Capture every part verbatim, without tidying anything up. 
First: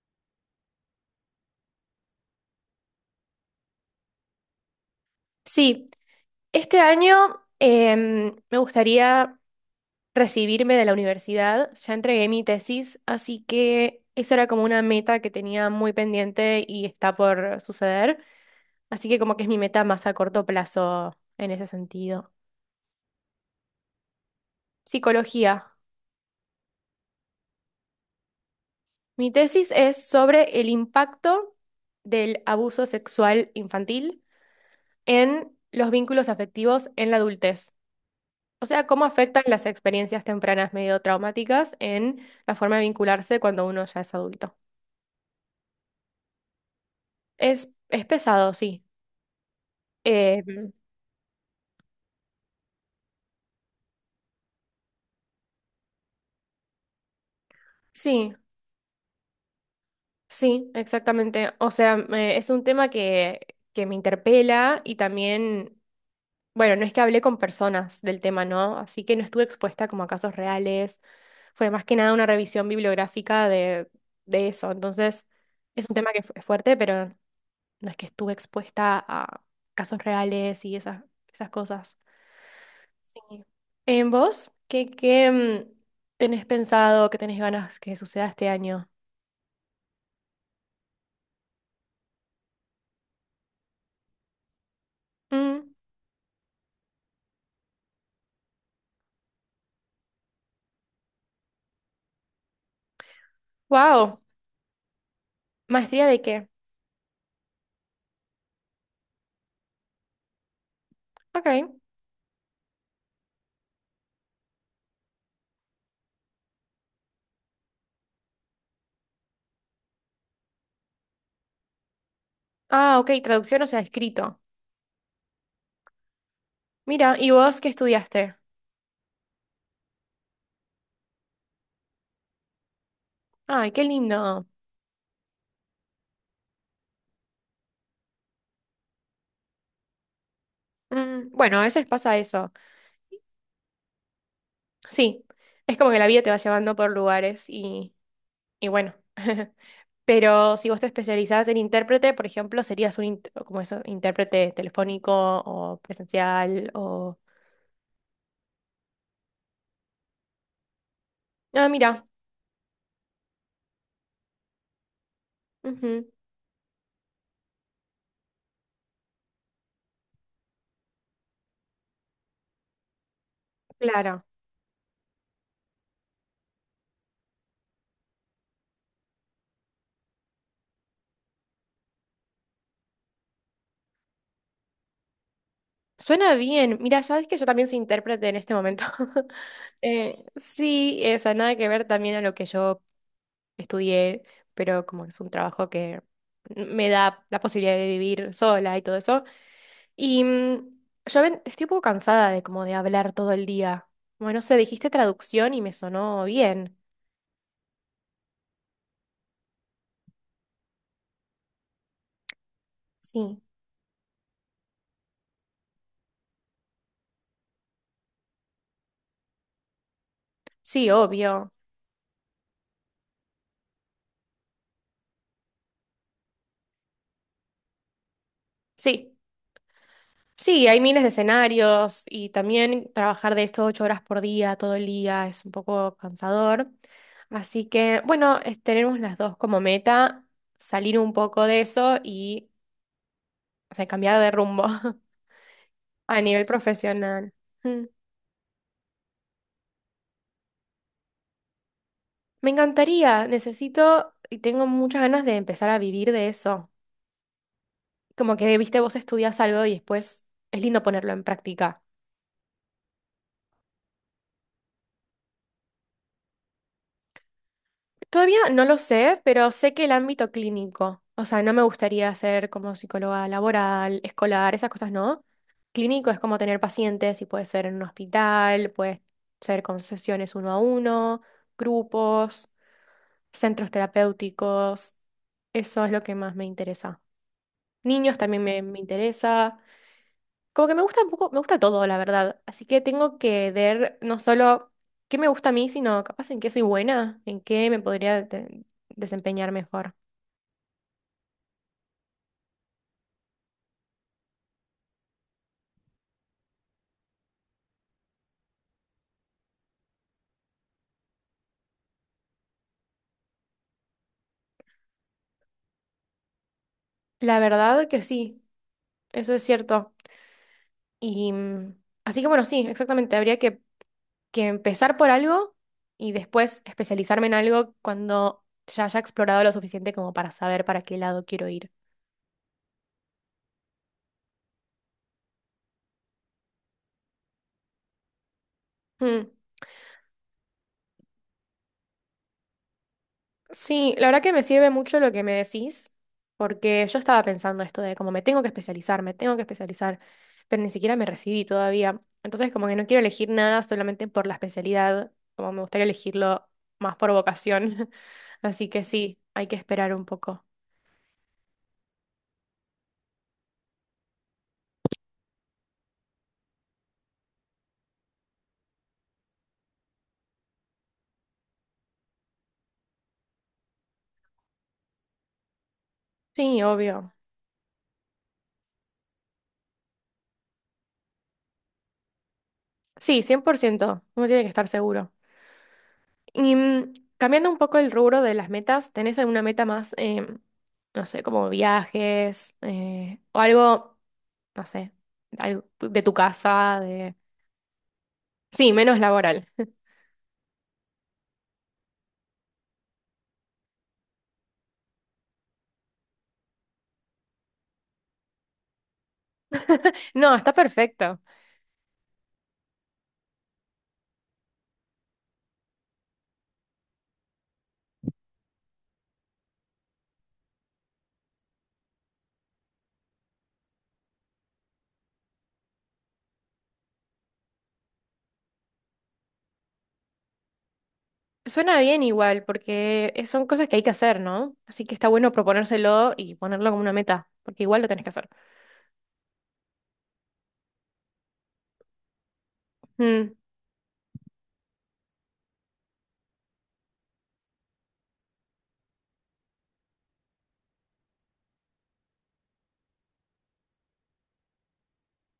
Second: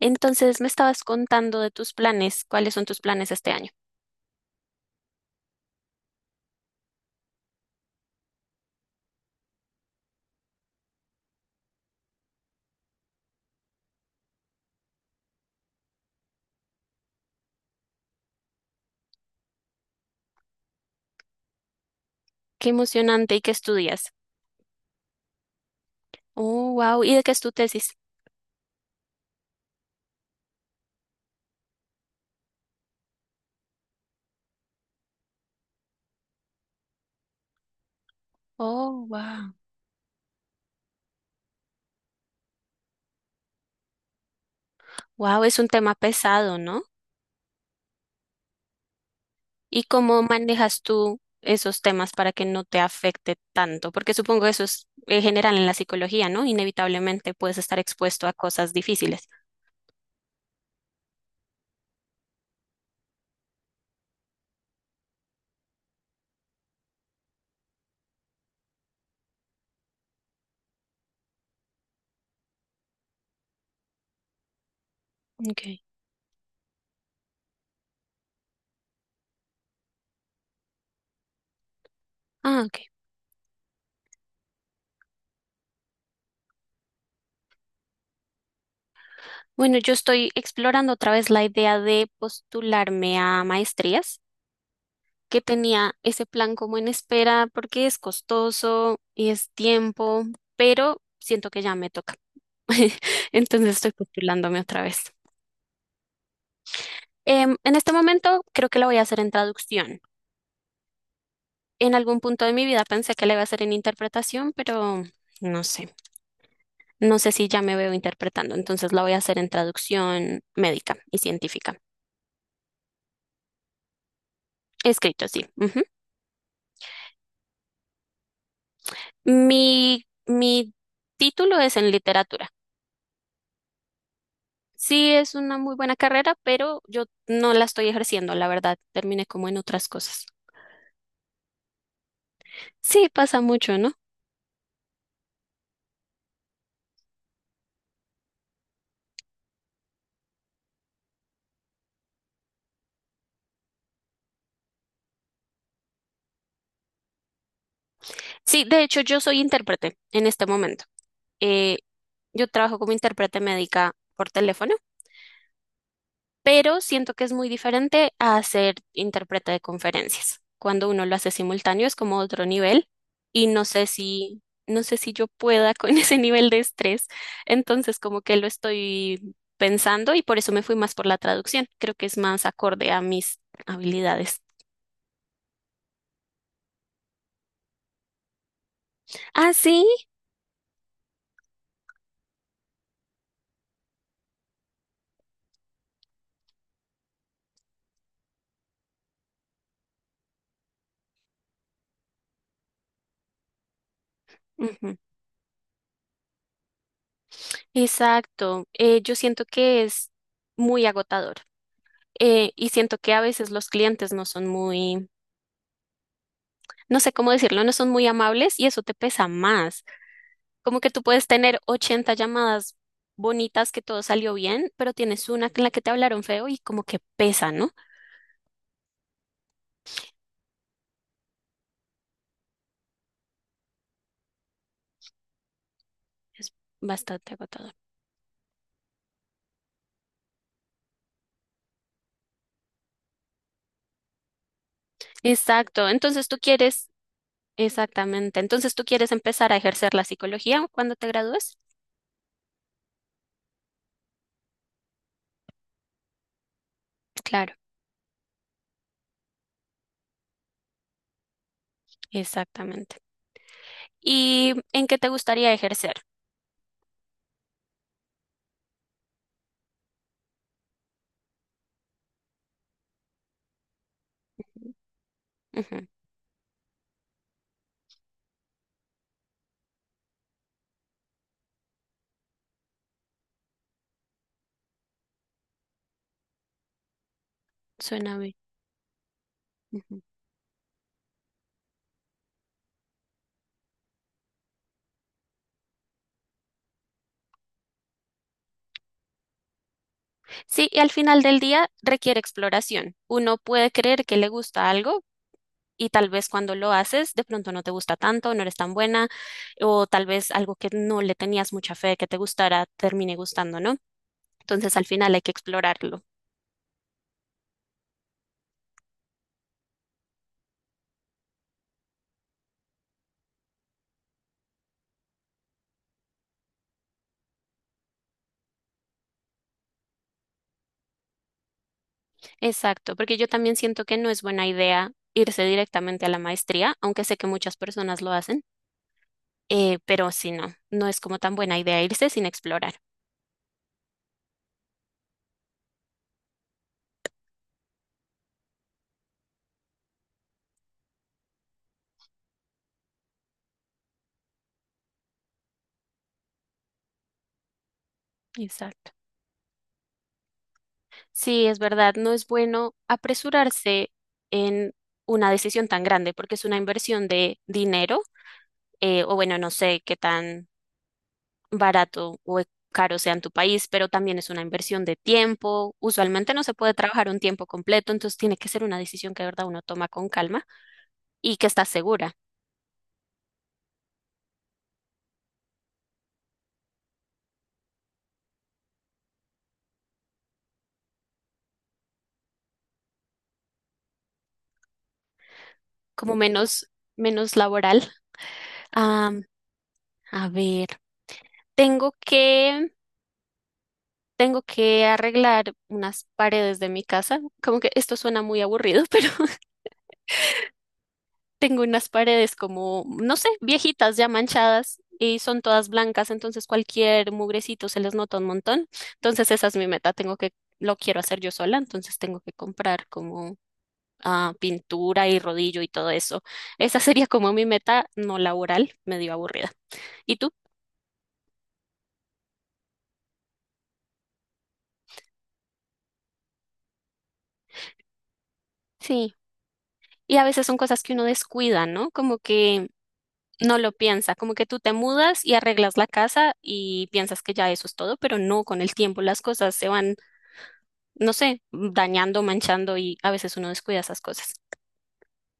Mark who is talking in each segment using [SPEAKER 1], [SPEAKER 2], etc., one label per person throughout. [SPEAKER 1] Entonces, me estabas contando de tus planes. ¿Cuáles son tus planes este año?
[SPEAKER 2] Sí, este año em, me gustaría recibirme de la universidad. Ya entregué mi tesis, así que eso era como una meta que tenía muy pendiente y está por suceder. Así que como que es mi meta más a corto plazo en ese sentido.
[SPEAKER 1] Qué emocionante y qué estudias.
[SPEAKER 2] Psicología.
[SPEAKER 1] Oh, wow. ¿Y de qué es tu tesis?
[SPEAKER 2] Mi tesis es sobre el impacto del abuso sexual infantil en los vínculos afectivos en la adultez. O sea,
[SPEAKER 1] Oh,
[SPEAKER 2] ¿cómo afectan
[SPEAKER 1] wow.
[SPEAKER 2] las experiencias tempranas medio traumáticas en la forma de vincularse cuando uno ya es adulto?
[SPEAKER 1] Wow, es un tema pesado, ¿no?
[SPEAKER 2] Es, es pesado, sí.
[SPEAKER 1] ¿Y cómo
[SPEAKER 2] Eh,
[SPEAKER 1] manejas tú esos temas para que no te afecte tanto? Porque supongo eso es eh, general en la psicología, ¿no? Inevitablemente puedes estar expuesto a
[SPEAKER 2] sí,
[SPEAKER 1] cosas difíciles.
[SPEAKER 2] sí, exactamente. O sea, me- es un tema que, que me interpela y también, bueno, no es que hablé con personas del tema, ¿no? Así que no estuve expuesta como a casos reales. Fue más que nada una revisión bibliográfica de, de eso. Entonces,
[SPEAKER 1] Okay.
[SPEAKER 2] es un tema que fu- es fuerte, pero no es que estuve expuesta a casos reales y esas, esas cosas.
[SPEAKER 1] Ah, ok.
[SPEAKER 2] Sí. ¿En vos? ¿Qué, qué mm, tenés pensado, qué tenés ganas que suceda este año?
[SPEAKER 1] Bueno, yo estoy explorando otra vez la idea de postularme a maestrías, que tenía ese plan como en espera porque es costoso y es tiempo, pero siento que ya me toca. Entonces estoy
[SPEAKER 2] Wow.
[SPEAKER 1] postulándome otra vez.
[SPEAKER 2] ¿Maestría de qué?
[SPEAKER 1] Em, en este momento creo que lo voy a hacer en traducción.
[SPEAKER 2] Ok.
[SPEAKER 1] En algún punto de mi vida pensé que la iba a hacer en interpretación, pero no sé. No sé si ya me veo interpretando. Entonces la voy a hacer en traducción médica y científica.
[SPEAKER 2] Ah, ok, traducción, o sea, escrito.
[SPEAKER 1] Escrito, sí. Ujú.
[SPEAKER 2] Mira, ¿y vos qué estudiaste?
[SPEAKER 1] Mi, mi título es en literatura.
[SPEAKER 2] Ay, qué lindo.
[SPEAKER 1] Sí, es una muy buena carrera, pero yo no la estoy ejerciendo, la verdad. Terminé como en otras cosas.
[SPEAKER 2] Mm, bueno, a veces pasa eso.
[SPEAKER 1] Sí, pasa mucho, ¿no?
[SPEAKER 2] Sí, es como que la vida te va llevando por lugares y Y bueno, pero si vos te especializás en intérprete, por ejemplo, serías un int- como eso, intérprete telefónico o presencial o...
[SPEAKER 1] Sí, de hecho, yo soy intérprete en este momento.
[SPEAKER 2] Ah,
[SPEAKER 1] Eh,
[SPEAKER 2] mira.
[SPEAKER 1] yo trabajo como intérprete médica por teléfono.
[SPEAKER 2] Ujú.
[SPEAKER 1] Pero siento que es muy diferente a hacer intérprete de conferencias. Cuando uno lo hace simultáneo es como otro nivel y no sé
[SPEAKER 2] Claro.
[SPEAKER 1] si, no sé si yo pueda con ese nivel de estrés, entonces como que lo estoy pensando y por eso me fui más por la traducción. Creo que es más acorde a mis habilidades.
[SPEAKER 2] Suena bien. Mira, sabes que yo también soy intérprete en este momento.
[SPEAKER 1] Ah, sí.
[SPEAKER 2] Eh, sí, esa nada que ver también a lo que yo estudié, pero como es un trabajo que me da la posibilidad de vivir sola y todo eso. Y mm, yo ven- estoy un poco cansada de como de hablar todo el día. Bueno, no sé, dijiste
[SPEAKER 1] Ujú.
[SPEAKER 2] traducción y me sonó bien.
[SPEAKER 1] Exacto. Eh, yo siento que es muy agotador, eh, y siento que a
[SPEAKER 2] Sí,
[SPEAKER 1] veces los clientes no son muy... No sé cómo decirlo, no son muy amables y eso te pesa más. Como que
[SPEAKER 2] sí,
[SPEAKER 1] tú puedes
[SPEAKER 2] obvio.
[SPEAKER 1] tener ochenta llamadas bonitas que todo salió bien, pero tienes una en la que te hablaron feo y como que pesa, ¿no?
[SPEAKER 2] Sí, sí, hay miles de escenarios y también trabajar de esto ocho horas por día, todo el día, es un poco
[SPEAKER 1] Es
[SPEAKER 2] cansador.
[SPEAKER 1] bastante
[SPEAKER 2] Así
[SPEAKER 1] agotador.
[SPEAKER 2] que, bueno, es- tenemos las dos como meta, salir un poco de eso y, o sea, cambiar de rumbo
[SPEAKER 1] Exacto.
[SPEAKER 2] a
[SPEAKER 1] Entonces tú
[SPEAKER 2] nivel
[SPEAKER 1] quieres,
[SPEAKER 2] profesional. Mm.
[SPEAKER 1] exactamente. Entonces tú quieres empezar a ejercer la psicología cuando te gradúes.
[SPEAKER 2] Me encantaría, necesito y tengo muchas ganas de empezar a vivir de eso.
[SPEAKER 1] Claro,
[SPEAKER 2] Como que, viste, vos estudias algo y después es lindo ponerlo en práctica.
[SPEAKER 1] exactamente. ¿Y en qué te gustaría ejercer?
[SPEAKER 2] Todavía no lo sé, pero sé que el ámbito clínico, o sea, no me gustaría ser como psicóloga laboral, escolar, esas cosas no.
[SPEAKER 1] Ujú.
[SPEAKER 2] Clínico es como tener pacientes y puede ser en un hospital, puede ser con sesiones uno a uno, grupos, centros terapéuticos. Eso es lo que más me interesa.
[SPEAKER 1] Suena
[SPEAKER 2] Niños
[SPEAKER 1] bien.
[SPEAKER 2] también me, me interesa.
[SPEAKER 1] Ujú.
[SPEAKER 2] Como que me gusta un poco, me gusta todo, la verdad. Así que tengo que ver no solo qué me gusta a mí, sino capaz en qué soy buena, en qué me podría de- desempeñar mejor.
[SPEAKER 1] Sí, y al final del día requiere exploración. Uno puede creer que le gusta algo, y tal vez cuando lo haces de pronto no te gusta tanto, no eres tan buena o tal vez algo que no le tenías mucha fe de que te gustara termine gustando, ¿no? Entonces al final hay que explorarlo.
[SPEAKER 2] La verdad que sí, eso es cierto. Y mm, así que bueno, sí, exactamente. Habría que, que empezar por algo y después especializarme en algo cuando ya haya explorado lo suficiente como para saber para qué lado quiero ir.
[SPEAKER 1] Exacto, porque yo también siento que no es buena idea irse directamente a la maestría, aunque sé que muchas personas lo hacen,
[SPEAKER 2] Mm.
[SPEAKER 1] eh, pero sí, no, no es como tan buena idea irse sin explorar.
[SPEAKER 2] Sí, la verdad que me sirve mucho lo que me decís, porque yo estaba pensando esto de como me tengo que especializar, me tengo que especializar, pero ni siquiera me recibí todavía. Entonces como que no quiero elegir nada solamente por la especialidad, como me gustaría elegirlo más por vocación. Así que
[SPEAKER 1] Exacto.
[SPEAKER 2] sí, hay que esperar un poco.
[SPEAKER 1] Sí, es verdad, no es bueno apresurarse en una decisión tan grande porque es una inversión de dinero, eh, o bueno, no sé qué tan barato o e- caro sea en tu país, pero también es una inversión de tiempo. Usualmente no se
[SPEAKER 2] Sí,
[SPEAKER 1] puede trabajar
[SPEAKER 2] obvio.
[SPEAKER 1] un tiempo completo, entonces tiene que ser una decisión que de verdad uno toma con calma y que está segura,
[SPEAKER 2] Sí, cien por ciento. Uno tiene que estar seguro. Y mm, cambiando un poco el rubro de las metas, ¿tenés alguna meta más, eh, no sé, como viajes, eh, o algo, no sé, algo de tu
[SPEAKER 1] como menos,
[SPEAKER 2] casa, de...?
[SPEAKER 1] menos laboral.
[SPEAKER 2] Sí, menos
[SPEAKER 1] Am,
[SPEAKER 2] laboral.
[SPEAKER 1] a ver, tengo que, tengo que arreglar unas paredes de mi casa. Como que esto suena muy aburrido, pero
[SPEAKER 2] No, está perfecto.
[SPEAKER 1] tengo unas paredes como, no sé, viejitas ya manchadas y son todas blancas, entonces cualquier mugrecito se les nota un montón. Entonces esa es mi meta, tengo que, lo quiero hacer yo sola, entonces tengo que comprar como ah, pintura y rodillo y todo eso. Esa sería como mi meta no laboral, medio aburrida. ¿Y tú?
[SPEAKER 2] Suena bien igual, porque es- son cosas que hay que hacer, ¿no? Así que está bueno proponérselo y ponerlo como una meta, porque igual lo tenés que hacer.
[SPEAKER 1] Sí. Y a veces son cosas que uno descuida, ¿no? Como que
[SPEAKER 2] Mm,
[SPEAKER 1] no lo piensa, como que tú te mudas y arreglas la casa y piensas que ya eso es todo, pero no, con el tiempo las cosas se van no sé, dañando, manchando y a veces uno descuida esas cosas.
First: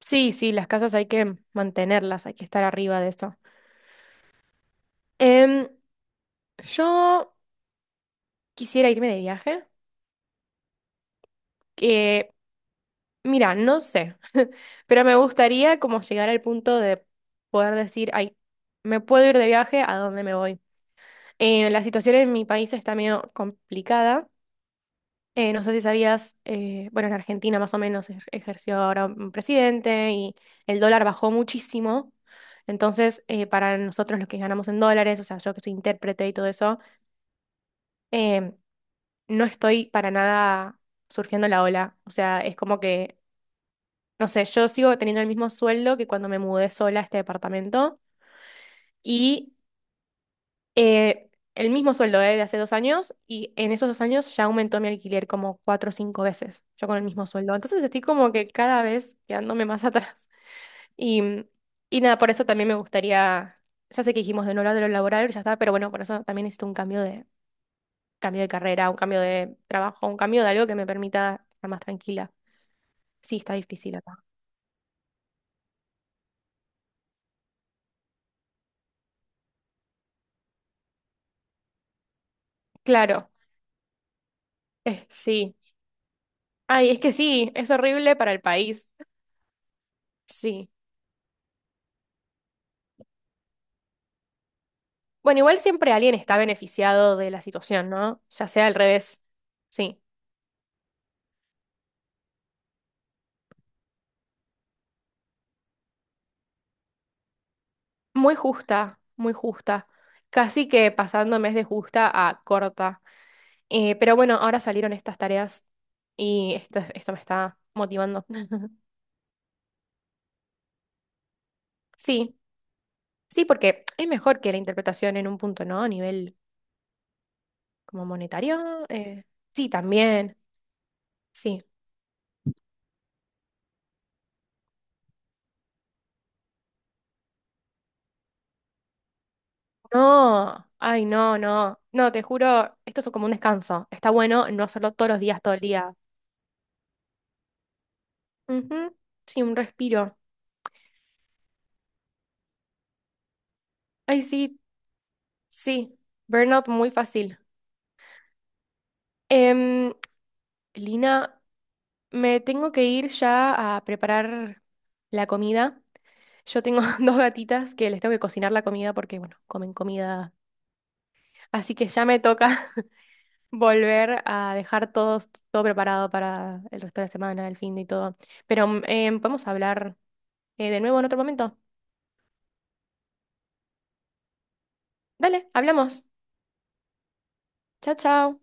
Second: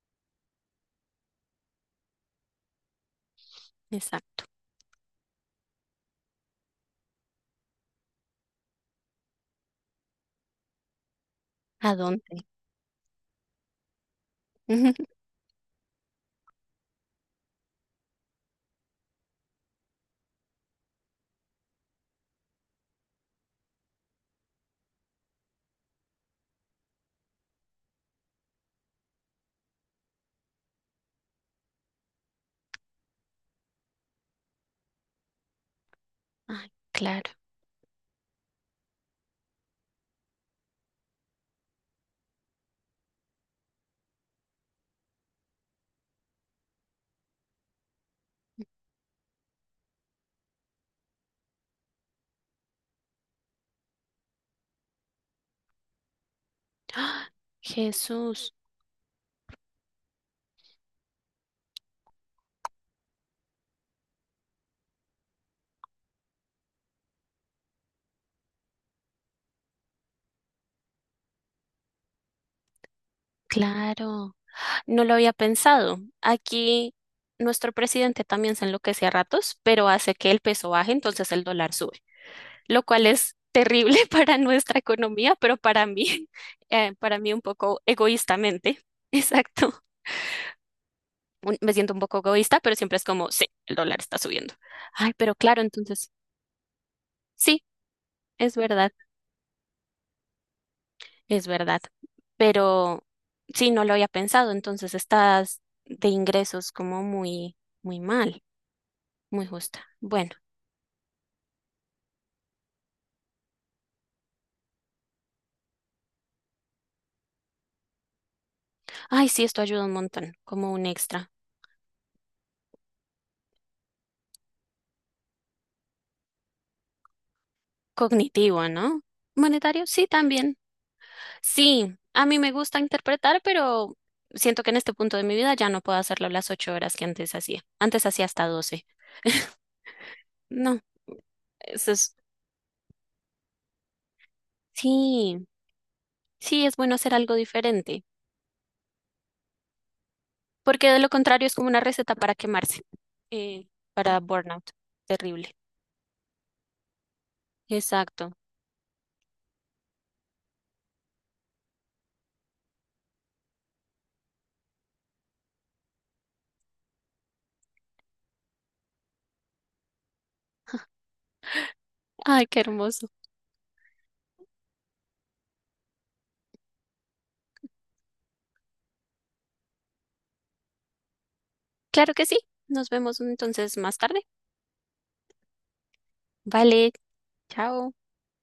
[SPEAKER 2] sí, sí, las casas hay que mantenerlas, hay que estar arriba de eso.
[SPEAKER 1] Exacto.
[SPEAKER 2] Em, yo quisiera irme de viaje.
[SPEAKER 1] ¿A
[SPEAKER 2] Que
[SPEAKER 1] dónde?
[SPEAKER 2] Mira, no sé,
[SPEAKER 1] Ujú.
[SPEAKER 2] pero me gustaría como llegar al punto de poder decir, ay, me puedo ir de viaje, ¿a dónde me voy? Eh, la situación en mi país está medio complicada. Eh, no sé si sabías, eh, bueno, en Argentina más o menos ej- ejerció ahora un presidente y el dólar bajó muchísimo. Entonces, eh, para nosotros los que ganamos en dólares, o sea, yo que soy intérprete y todo
[SPEAKER 1] Ay,
[SPEAKER 2] eso,
[SPEAKER 1] claro.
[SPEAKER 2] eh, no estoy para nada surfeando la ola. O sea, es como que no sé, yo sigo teniendo el mismo sueldo que cuando me mudé sola a este departamento y eh, el mismo sueldo eh, de hace dos años y en esos dos años ya aumentó mi alquiler como cuatro o cinco veces, yo con el mismo
[SPEAKER 1] ¡Ah!
[SPEAKER 2] sueldo. Entonces estoy como que
[SPEAKER 1] Jesús,
[SPEAKER 2] cada vez quedándome más atrás. Y, y nada, por eso también me gustaría, ya sé que dijimos de no hablar de lo laboral, ya está, pero bueno, por eso también necesito un cambio de, cambio de carrera, un cambio de trabajo, un cambio de algo que me permita estar más tranquila. Sí, está difícil acá.
[SPEAKER 1] claro. No lo había pensado. Aquí nuestro presidente también se enloquece a ratos, pero hace que el peso baje, entonces el dólar sube, lo cual
[SPEAKER 2] Claro,
[SPEAKER 1] es terrible para nuestra
[SPEAKER 2] eh,
[SPEAKER 1] economía,
[SPEAKER 2] sí.
[SPEAKER 1] pero para mí,
[SPEAKER 2] Ay,
[SPEAKER 1] eh,
[SPEAKER 2] es que
[SPEAKER 1] para mí un
[SPEAKER 2] sí, es
[SPEAKER 1] poco
[SPEAKER 2] horrible para el
[SPEAKER 1] egoístamente.
[SPEAKER 2] país.
[SPEAKER 1] Exacto.
[SPEAKER 2] Sí.
[SPEAKER 1] Un- Me siento un poco egoísta, pero siempre es como, sí, el dólar está subiendo. Ay, pero
[SPEAKER 2] Bueno, igual
[SPEAKER 1] claro,
[SPEAKER 2] siempre
[SPEAKER 1] entonces.
[SPEAKER 2] alguien está beneficiado de la
[SPEAKER 1] Sí,
[SPEAKER 2] situación, ¿no? Ya
[SPEAKER 1] es
[SPEAKER 2] sea al
[SPEAKER 1] verdad,
[SPEAKER 2] revés. Sí.
[SPEAKER 1] es verdad. Pero sí, no lo había pensado, entonces estás de ingresos como muy, muy
[SPEAKER 2] Muy
[SPEAKER 1] mal,
[SPEAKER 2] justa, muy
[SPEAKER 1] muy justa.
[SPEAKER 2] justa.
[SPEAKER 1] Bueno,
[SPEAKER 2] Casi que pasando en de justa a corta. Eh, pero bueno, ahora salieron estas tareas y esto, esto me está motivando.
[SPEAKER 1] ay, sí, esto ayuda un montón, como un extra
[SPEAKER 2] Sí, sí, porque es mejor que la interpretación en un punto, ¿no? A nivel como
[SPEAKER 1] cognitivo,
[SPEAKER 2] monetario.
[SPEAKER 1] ¿no?
[SPEAKER 2] eh, sí,
[SPEAKER 1] Monetario, sí,
[SPEAKER 2] también.
[SPEAKER 1] también.
[SPEAKER 2] Sí.
[SPEAKER 1] Sí, a mí me gusta interpretar, pero siento que en este punto de mi vida ya no puedo hacerlo las ocho horas que antes hacía. Antes hacía hasta doce.
[SPEAKER 2] No,
[SPEAKER 1] No,
[SPEAKER 2] ay, no, no.
[SPEAKER 1] eso
[SPEAKER 2] No,
[SPEAKER 1] es,
[SPEAKER 2] te juro, esto es como un descanso. Está bueno no hacerlo todos los días,
[SPEAKER 1] sí,
[SPEAKER 2] todo el día.
[SPEAKER 1] sí, es bueno hacer algo diferente.
[SPEAKER 2] Ujú. Sí, un respiro.
[SPEAKER 1] Porque de lo contrario es como una receta para quemarse, eh, para
[SPEAKER 2] Ay, sí,
[SPEAKER 1] burnout. Terrible.
[SPEAKER 2] sí. Burnout muy fácil.
[SPEAKER 1] Exacto.
[SPEAKER 2] Em, Lina, me tengo que ir ya a preparar la comida. Yo tengo dos gatitas que les tengo que cocinar la comida porque, bueno, comen comida. Así que ya me
[SPEAKER 1] Ay, qué
[SPEAKER 2] toca
[SPEAKER 1] hermoso.
[SPEAKER 2] volver a dejar todo, todo preparado para el resto de la semana, el fin de y todo. Pero mm, eh, podemos hablar eh, de nuevo en otro momento.
[SPEAKER 1] Claro que sí. Nos vemos entonces más tarde.
[SPEAKER 2] Dale, hablamos.
[SPEAKER 1] Vale, chao.
[SPEAKER 2] Chao, chao.